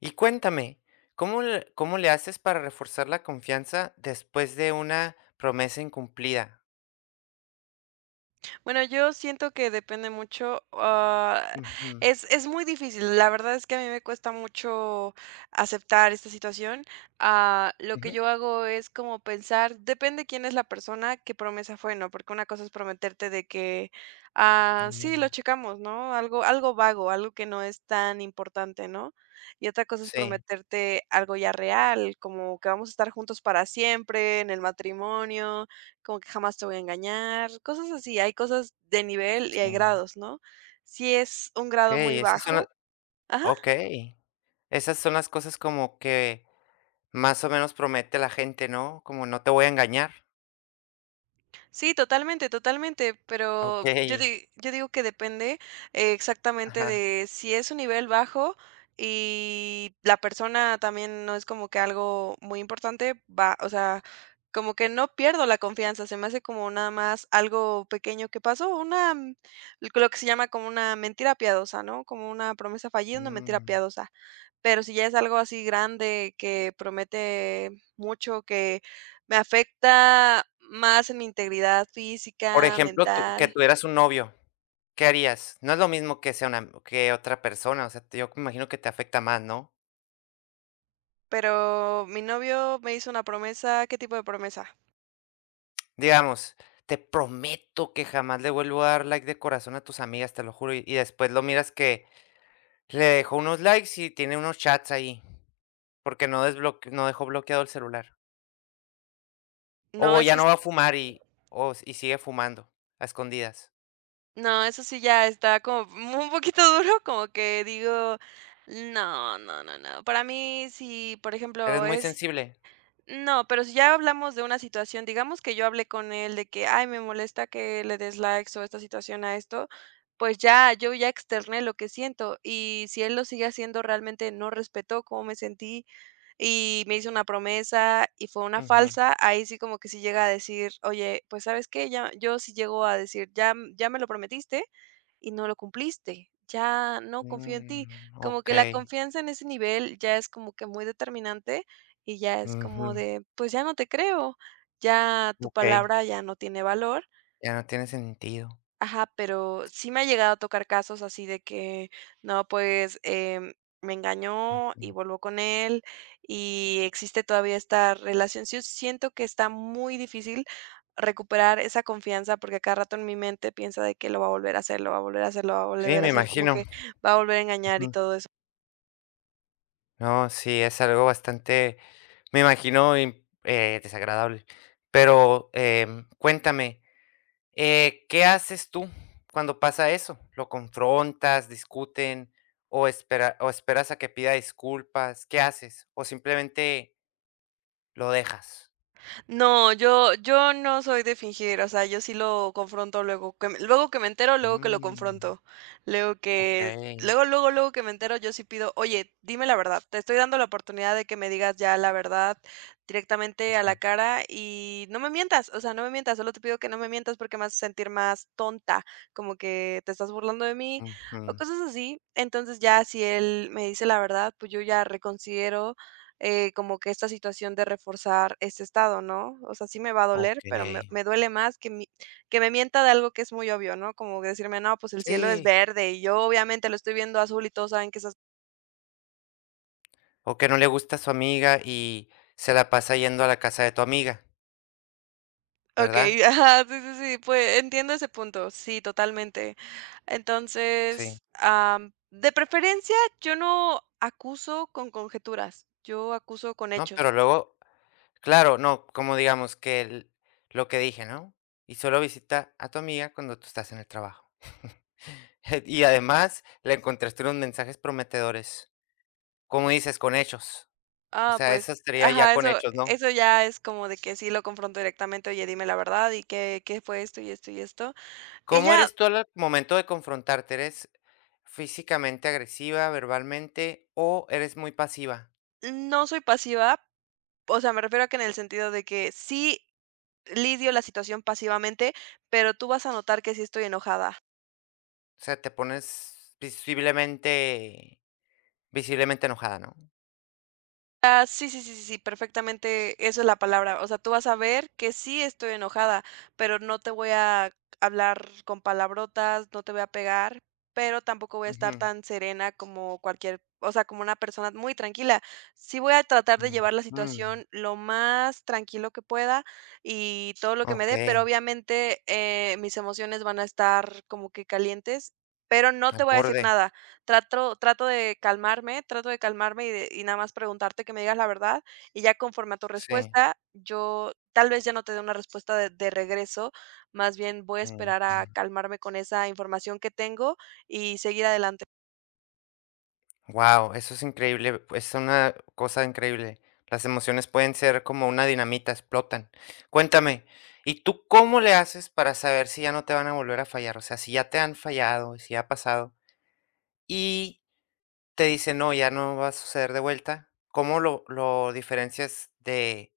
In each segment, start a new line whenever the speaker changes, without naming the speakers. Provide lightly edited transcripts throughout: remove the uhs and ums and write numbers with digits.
Y cuéntame, ¿cómo le haces para reforzar la confianza después de una promesa incumplida?
Bueno, yo siento que depende mucho,
Ujú,
es muy difícil. La verdad es que a mí me cuesta mucho aceptar esta situación. Ah, lo que
ujú.
yo hago es como pensar, depende quién es la persona, qué promesa fue, ¿no? Porque una cosa es prometerte de que, sí, lo
Claro.
checamos, ¿no? Algo vago, algo que no es tan importante, ¿no? Y otra cosa es
Sí,
prometerte algo ya real, como que vamos a estar juntos para siempre, en el matrimonio, como que jamás te voy a engañar, cosas así. Hay cosas de nivel y
sí.
hay grados, ¿no? Si es un grado muy
Okey, esas son la
bajo. Ajá.
okey. Esas son las cosas como que más o menos promete la gente, ¿no? Como no te voy a engañar.
Sí, totalmente, totalmente, pero
Okey.
yo digo que depende, exactamente
Ajá.
de si es un nivel bajo y la persona también no es como que algo muy importante, va, o sea, como que no pierdo la confianza, se me hace como nada más algo pequeño que pasó, lo que se llama como una mentira piadosa, ¿no? Como una promesa fallida, una mentira
Mm.
piadosa. Pero si ya es algo así grande que promete mucho, que me afecta más en mi integridad
Por
física,
ejemplo, tú que
mental,
tuvieras un novio, ¿qué harías? No es lo mismo que sea una que otra persona, o sea, te yo me imagino que te afecta más, ¿no?
pero mi novio me hizo una promesa, ¿qué tipo de promesa?
Digamos, te prometo que jamás le vuelvo a dar like de corazón a tus amigas, te lo juro. Y después lo miras que le dejó unos likes y tiene unos chats ahí, porque no dejó bloqueado el celular.
No,
O
eso
ya
s
no va a fumar y sigue fumando a escondidas.
no, eso sí ya está como un poquito duro, como que digo, no, no, no, no. Para mí, si, por
Eres
ejemplo,
muy
es
sensible.
No, pero si ya hablamos de una situación, digamos que yo hablé con él de que, ay, me molesta que le des likes o esta situación a esto, pues ya, yo ya externé lo que siento y si él lo sigue haciendo, realmente no respetó cómo me sentí y me hizo una promesa y fue una
Ujú.
falsa, ahí sí como que si llega a decir, oye, pues sabes qué, ya, yo sí llego a decir, ya, ya me lo prometiste y no lo cumpliste. Ya no confío en ti.
Mm,
Como que la
okey.
confianza en ese nivel ya es como que muy determinante y ya es
Ujú.
como de, pues ya no te creo, ya tu
Okey.
palabra ya no tiene valor.
Ya no tiene sentido.
Ajá, pero sí me ha llegado a tocar casos así de que, no, pues me engañó y
Mm,
volvió con él y existe todavía esta relación. Sí, siento que está muy difícil recuperar esa confianza porque a cada rato en mi mente piensa de que lo va a volver a hacer, lo va a volver a hacer, lo va a
sí,
volver a
me
hacer, como
imagino.
que va a volver a engañar y todo eso.
No, sí, es algo bastante, me imagino, desagradable. Pero cuéntame, ¿qué haces tú cuando pasa eso? ¿Lo confrontas, discuten o, espera, o esperas a que pida disculpas? ¿Qué haces? ¿O simplemente lo dejas?
No, yo no soy de fingir, o sea, yo sí lo confronto luego que me entero, luego que lo
Mm,
confronto, luego
ok.
que, luego que me entero, yo sí pido, oye, dime la verdad, te estoy dando la oportunidad de que me digas ya la verdad directamente a la cara y no me mientas, o sea, no me mientas, solo te pido que no me mientas porque me hace sentir más tonta, como que te estás burlando de mí
Ujú,
o cosas así. Entonces ya si él me dice la verdad, pues yo ya reconsidero, como que esta situación de reforzar este estado, ¿no? O sea, sí me va a doler,
ok.
pero me duele más que, que me mienta de algo que es muy obvio, ¿no? Como decirme, no, pues el cielo es
Sí.
verde y yo obviamente lo estoy viendo azul y todos saben que esas.
O que no le gusta a su amiga y se la pasa yendo a la casa de tu amiga,
Ok,
¿verdad?
ajá, sí, sí, sí, pues entiendo ese punto, sí, totalmente.
Sí.
Entonces, de preferencia, yo no acuso con conjeturas, yo acuso con
No, pero
hechos.
luego claro, no, como digamos que lo que dije, ¿no? Y solo visita a tu amiga cuando tú estás en el trabajo. Y además le encontraste unos mensajes prometedores, como dices, con hechos. O
Ah,
sea,
pues,
eso sería ya
ajá,
con
eso
hechos, ¿no?
eso ya es como de que sí lo confronto directamente: "Oye, dime la verdad, y qué fue esto, y esto, y esto". Y
¿Cómo
ya,
eres tú al momento de confrontarte? ¿Eres físicamente agresiva, verbalmente, o eres muy pasiva?
no soy pasiva, o sea, me refiero a que en el sentido de que sí lidio la situación pasivamente, pero tú vas a notar que sí estoy enojada.
O sea, te pones visiblemente enojada, ¿no?
Ah, sí, sí, sí, sí, sí, perfectamente, eso es la palabra. O sea, tú vas a ver que sí estoy enojada, pero no te voy a hablar con palabrotas, no te voy a pegar, pero tampoco voy a estar
Ujú,
tan serena como cualquier, o sea, como una persona muy tranquila. Sí voy a tratar de
ujú,
llevar la
ujú.
situación lo más tranquilo que pueda y todo lo que me
Ok,
dé, pero obviamente mis emociones van a estar como que calientes, pero no te
al
voy a decir
borde,
nada. Trato de calmarme y de y nada más preguntarte que me digas la verdad, y ya conforme a tu
sí.
respuesta, yo tal vez ya no te dé una respuesta de regreso, más bien voy a esperar a calmarme con esa información que tengo y seguir adelante.
Wow, eso es increíble, es una cosa increíble. Las emociones pueden ser como una dinamita, explotan. Cuéntame, ¿y tú cómo le haces para saber si ya no te van a volver a fallar? O sea, si ya te han fallado, si ya ha pasado, y te dicen, no, ya no va a suceder de vuelta, ¿cómo lo diferencias de,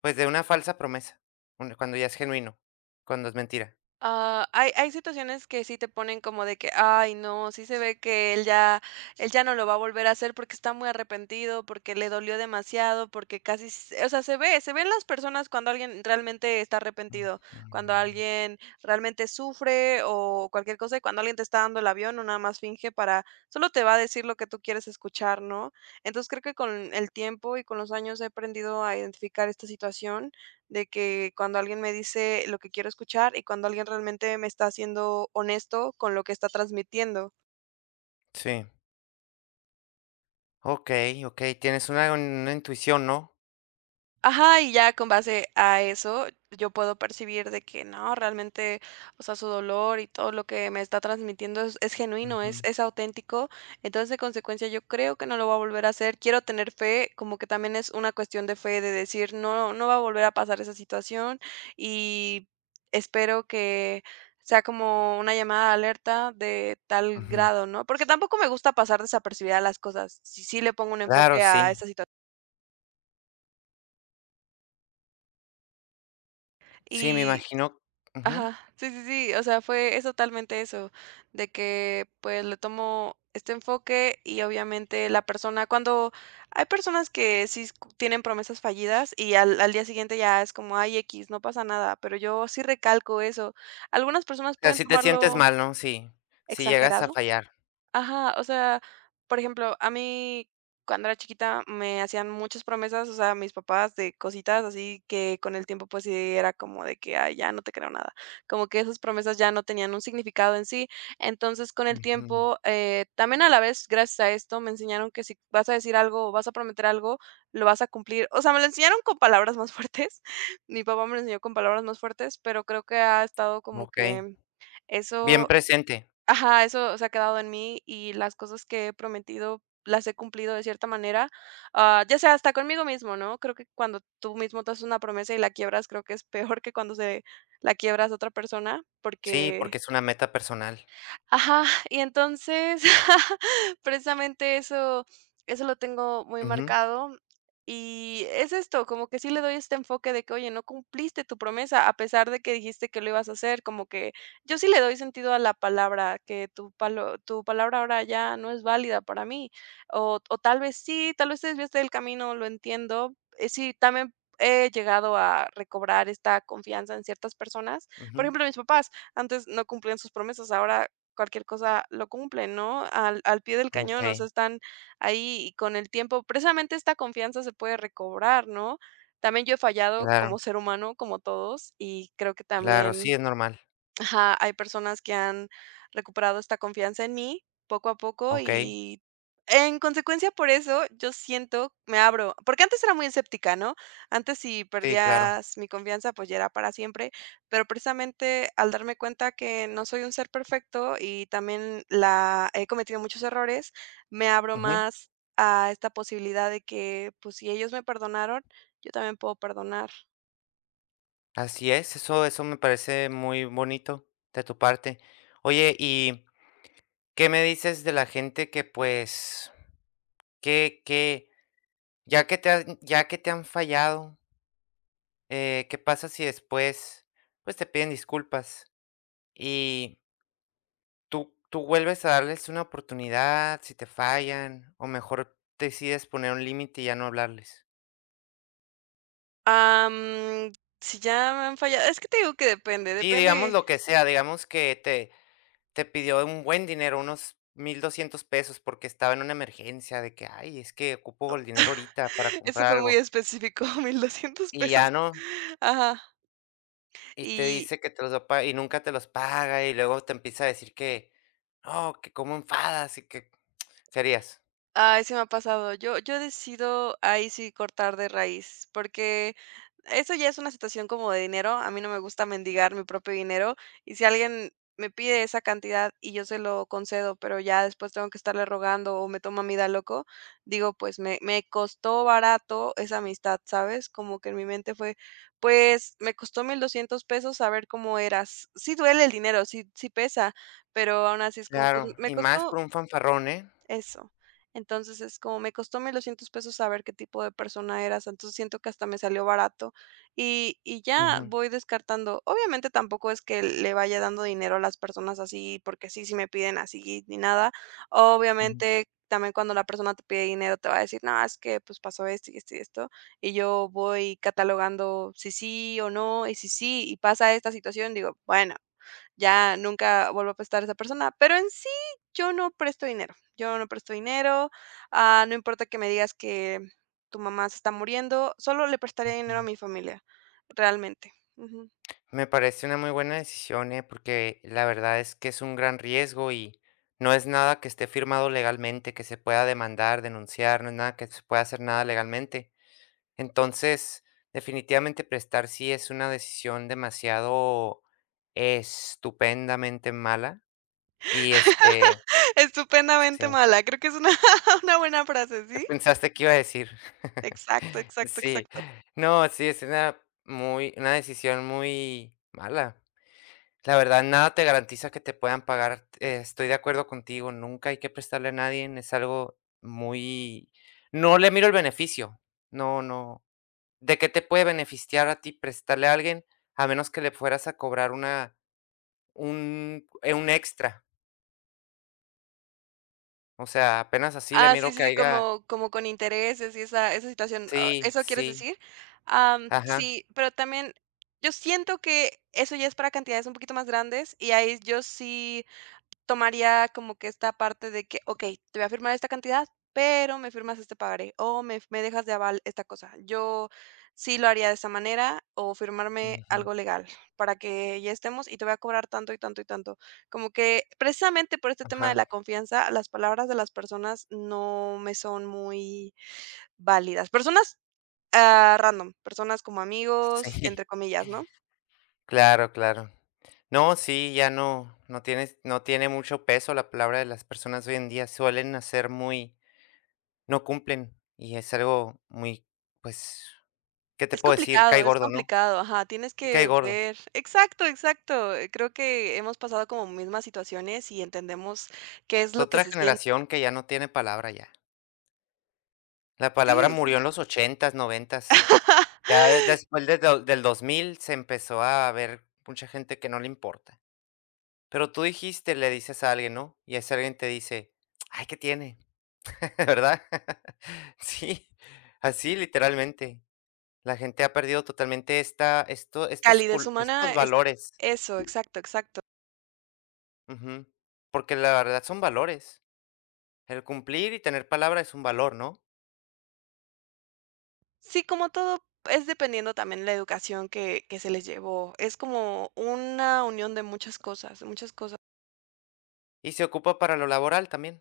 pues, de una falsa promesa? Cuando ya es genuino, cuando es mentira.
Ah, hay situaciones que sí te ponen como de que: "Ay, no, sí se ve que él ya no lo va a volver a hacer porque está muy arrepentido, porque le dolió demasiado, porque casi s", o sea, se ven las personas cuando alguien realmente está
Mm,
arrepentido, cuando
mm.
alguien realmente sufre o cualquier cosa, y cuando alguien te está dando el avión o nada más finge para solo te va a decir lo que tú quieres escuchar, ¿no? Entonces, creo que con el tiempo y con los años he aprendido a identificar esta situación de que cuando alguien me dice lo que quiero escuchar y cuando alguien realmente me está siendo honesto con lo que está transmitiendo.
Sí, ok, ok, tienes una intuición, ¿no?
Ajá, y ya con base a eso, yo puedo percibir de que no, realmente, o sea, su dolor y todo lo que me está transmitiendo es genuino, es,
Ujú,
es auténtico. Entonces, de consecuencia, yo creo que no lo va a volver a hacer. Quiero tener fe, como que también es una cuestión de fe, de decir, no, no va a volver a pasar esa situación y espero que sea como una llamada de alerta de tal
ujú.
grado, ¿no? Porque tampoco me gusta pasar desapercibida las cosas. Si sí le pongo un
Claro,
enfoque a
sí.
esta situación.
Sí, me
Y
imagino. Ujú. O
Ajá, sí, sí, sí, o sea, fue es totalmente eso, de que, pues, le tomo este enfoque y obviamente la persona cuando hay personas que sí s tienen promesas fallidas y al día siguiente ya es como: "Ay, x, no pasa nada", pero yo sí recalco eso. Algunas personas
sea,
pueden
sí te sientes
tomarlo
mal, ¿no? Sí, si llegas a
exagerado.
fallar.
Ajá, o sea, por ejemplo, a mí cuando era chiquita me hacían muchas promesas, o sea, mis papás de cositas así que con el tiempo pues sí era como de que, ay, ya no te creo nada, como que esas promesas ya no tenían un significado en sí, entonces con el
Ujú.
tiempo, también a la vez, gracias a esto, me enseñaron que si vas a decir algo o vas a prometer algo, lo vas a cumplir, o sea, me lo enseñaron con palabras más fuertes, mi papá me lo enseñó con palabras más fuertes, pero creo que ha estado como
Okey.
que
Bien
eso.
presente.
Ajá, eso se ha quedado en mí y las cosas que he prometido las he cumplido de cierta manera, ya sea hasta conmigo mismo, ¿no? Creo que cuando tú mismo te haces una promesa y la quiebras, creo que es peor que cuando se la quiebras a otra persona,
Sí,
porque.
porque es una meta personal.
Ajá, y entonces, precisamente eso lo tengo muy
Ujú,
marcado, y es esto, como que sí le doy este enfoque de que: "Oye, no cumpliste tu promesa, a pesar de que dijiste que lo ibas a hacer", como que yo sí le doy sentido a la palabra, que tu palabra ahora ya no es válida para mí, o tal vez sí, tal vez te desviaste del camino, lo entiendo. Sí, también he llegado a recobrar esta confianza en ciertas personas. Por
ujú.
ejemplo, mis papás, antes no cumplían sus promesas, ahora cualquier cosa lo cumplen, ¿no? Al pie del cañón, o sea,
Okey,
están ahí y con el tiempo, precisamente esta confianza se puede recobrar, ¿no? También yo he fallado
claro,
como ser humano, como todos, y creo que
claro, sí,
también.
es normal.
Ajá, hay personas que han recuperado esta confianza en mí poco a poco
Okey,
y en consecuencia por eso yo siento me abro, porque antes era muy escéptica, ¿no? Antes si
sí, claro.
perdías mi confianza, pues ya era para siempre, pero precisamente al darme cuenta que no soy un ser perfecto y también la he cometido muchos errores, me abro
Ujú.
más a esta posibilidad de que, pues si ellos me perdonaron, yo también puedo perdonar.
Así es, eso me parece muy bonito de tu parte. Oye, ¿y qué me dices de la gente que, pues, que ya que te han fallado? ¿Qué pasa si después, pues, te piden disculpas y tú vuelves a darles una oportunidad si te fallan, o mejor decides poner un límite y ya no hablarles?
Am, si ya me han fallado es que te digo que depende,
Sí, digamos
depende.
lo que sea, digamos que te pidió un buen dinero, unos 1,200 pesos porque estaba en una emergencia de que: "Ay, es que ocupo el dinero ahorita para
Eso
comprar
fue muy
algo",
específico, Mil doscientos
y
pesos.
ya no,
Ajá.
y te
Y
dice que te los va a pagar y nunca te los paga, y luego te empieza a decir que: "No, que cómo enfadas", y que serías.
ay, sí me ha pasado. Yo decido ahí sí cortar de raíz, porque eso ya es una situación como de dinero. A mí no me gusta mendigar mi propio dinero, y si alguien me pide esa cantidad y yo se lo concedo, pero ya después tengo que estarle rogando o me toma a mí loco, digo, pues me costó barato esa amistad, ¿sabes? Como que en mi mente fue, pues me costó 1200 pesos saber cómo eras. Sí duele el dinero, sí sí pesa, pero aún así es como, pues
Claro,
me
y más
costó
por un fanfarrón, ¿eh?
eso. Entonces, es como me costó 1200 pesos saber qué tipo de persona eras, entonces siento que hasta me salió barato, y ya
Ujú,
voy descartando. Obviamente, tampoco es que le vaya dando dinero a las personas así, porque sí, si me piden así ni nada.
ujú,
Obviamente, también cuando la persona te pide dinero, te va a decir: "No, es que, pues, pasó esto y esto y esto", y yo voy catalogando si sí o no, y si sí, y pasa esta situación, digo: "Bueno". Ya nunca vuelvo a prestar a esa persona, pero en sí yo no presto dinero, yo no presto dinero, no importa que me digas que tu mamá se está muriendo, solo le prestaría dinero a
ujú.
mi familia, realmente. Ujú.
Me parece una muy buena decisión, ¿eh? Porque la verdad es que es un gran riesgo y no es nada que esté firmado legalmente, que se pueda demandar, denunciar, no es nada que se pueda hacer nada legalmente. Entonces, definitivamente prestar sí es una decisión demasiado estupendamente mala y este,
Estupendamente
sí.
mala, creo que es una una buena frase,
¿Qué
¿sí?
pensaste que iba a decir?
Exacto, exacto,
Sí,
exacto.
no, sí, es una muy una decisión muy mala. La verdad, nada te garantiza que te puedan pagar, estoy de acuerdo contigo, nunca hay que prestarle a nadie, es algo muy no le miro el beneficio, no, no, ¿de qué te puede beneficiar a ti prestarle a alguien a menos que le fueras a cobrar una un extra? O sea, apenas así le
Ah, sí,
miro que
sí,
haya
como con intereses y esa situación,
sí,
¿eso quieres
sí,
decir? Am,
ajá,
sí, pero también yo siento que eso ya es para cantidades un poquito más grandes y ahí yo sí tomaría como que esta parte de que, okey, te voy a firmar esta cantidad, pero me firmas este pagaré, o me dejas de aval esta cosa. Yo sí lo haría de esa manera, o firmarme
ujú,
algo legal para que ya estemos y te voy a cobrar tanto y tanto y tanto. Como que precisamente por este tema de la
ajá.
confianza, las palabras de las personas no me son muy válidas. Personas, random, personas como amigos,
Sí,
entre comillas, ¿no?
claro, claro. No, sí, ya no, no tiene mucho peso la palabra de las personas hoy en día. Suelen hacer muy, no cumplen. Y es algo muy, pues, ¿qué te puedo decir? Cae
Es
gordo, ¿no?
complicado, ajá, tienes
Sí, cae
que
gordo.
ver. Exacto, exacto. Creo que hemos pasado como mismas situaciones y entendemos qué es
Es
lo que
otra
se siente.
generación que ya no tiene palabra ya. La palabra
Sí, sí,
murió
sí.
en los ochentas, noventas. Ya después del 2000 se empezó a ver mucha gente que no le importa. Pero tú dijiste, le dices a alguien, ¿no? Y ese alguien te dice, ay, ¿qué tiene? ¿Verdad? Sí, así literalmente. La gente ha perdido totalmente esta esto estos
Calidez
cul
humana
estos
es
valores.
eso, exacto, exacto.
Ujú. Porque la verdad son valores. El cumplir y tener palabra es un valor, ¿no?
Sí, como todo es dependiendo también la educación que se les llevó. Es como una unión de muchas cosas, de muchas cosas.
Y se ocupa para lo laboral también,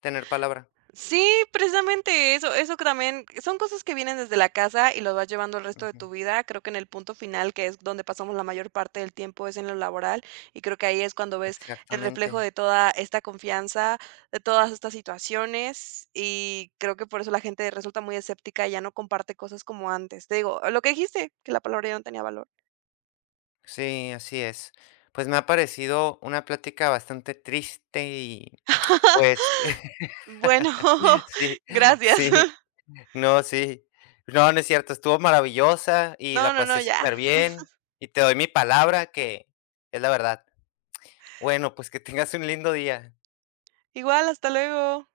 tener palabra.
Sí, precisamente eso, eso que también son cosas que vienen desde la casa y los vas llevando el resto de
Ujú,
tu vida. Creo que en el punto final, que es donde pasamos la mayor parte del tiempo, es en lo laboral y creo que ahí es cuando ves el reflejo
exactamente.
de toda esta confianza, de todas estas situaciones y creo que por eso la gente resulta muy escéptica y ya no comparte cosas como antes. Te digo, lo que dijiste, que la palabra ya no tenía valor.
Sí, así es. Pues me ha parecido una plática bastante triste y, pues,
Bueno,
sí,
gracias.
sí. No, sí. No, no es cierto, estuvo maravillosa y
No,
la
no, no,
pasé
ya.
súper bien. Y te doy mi palabra que es la verdad. Bueno, pues que tengas un lindo día.
Igual, hasta luego.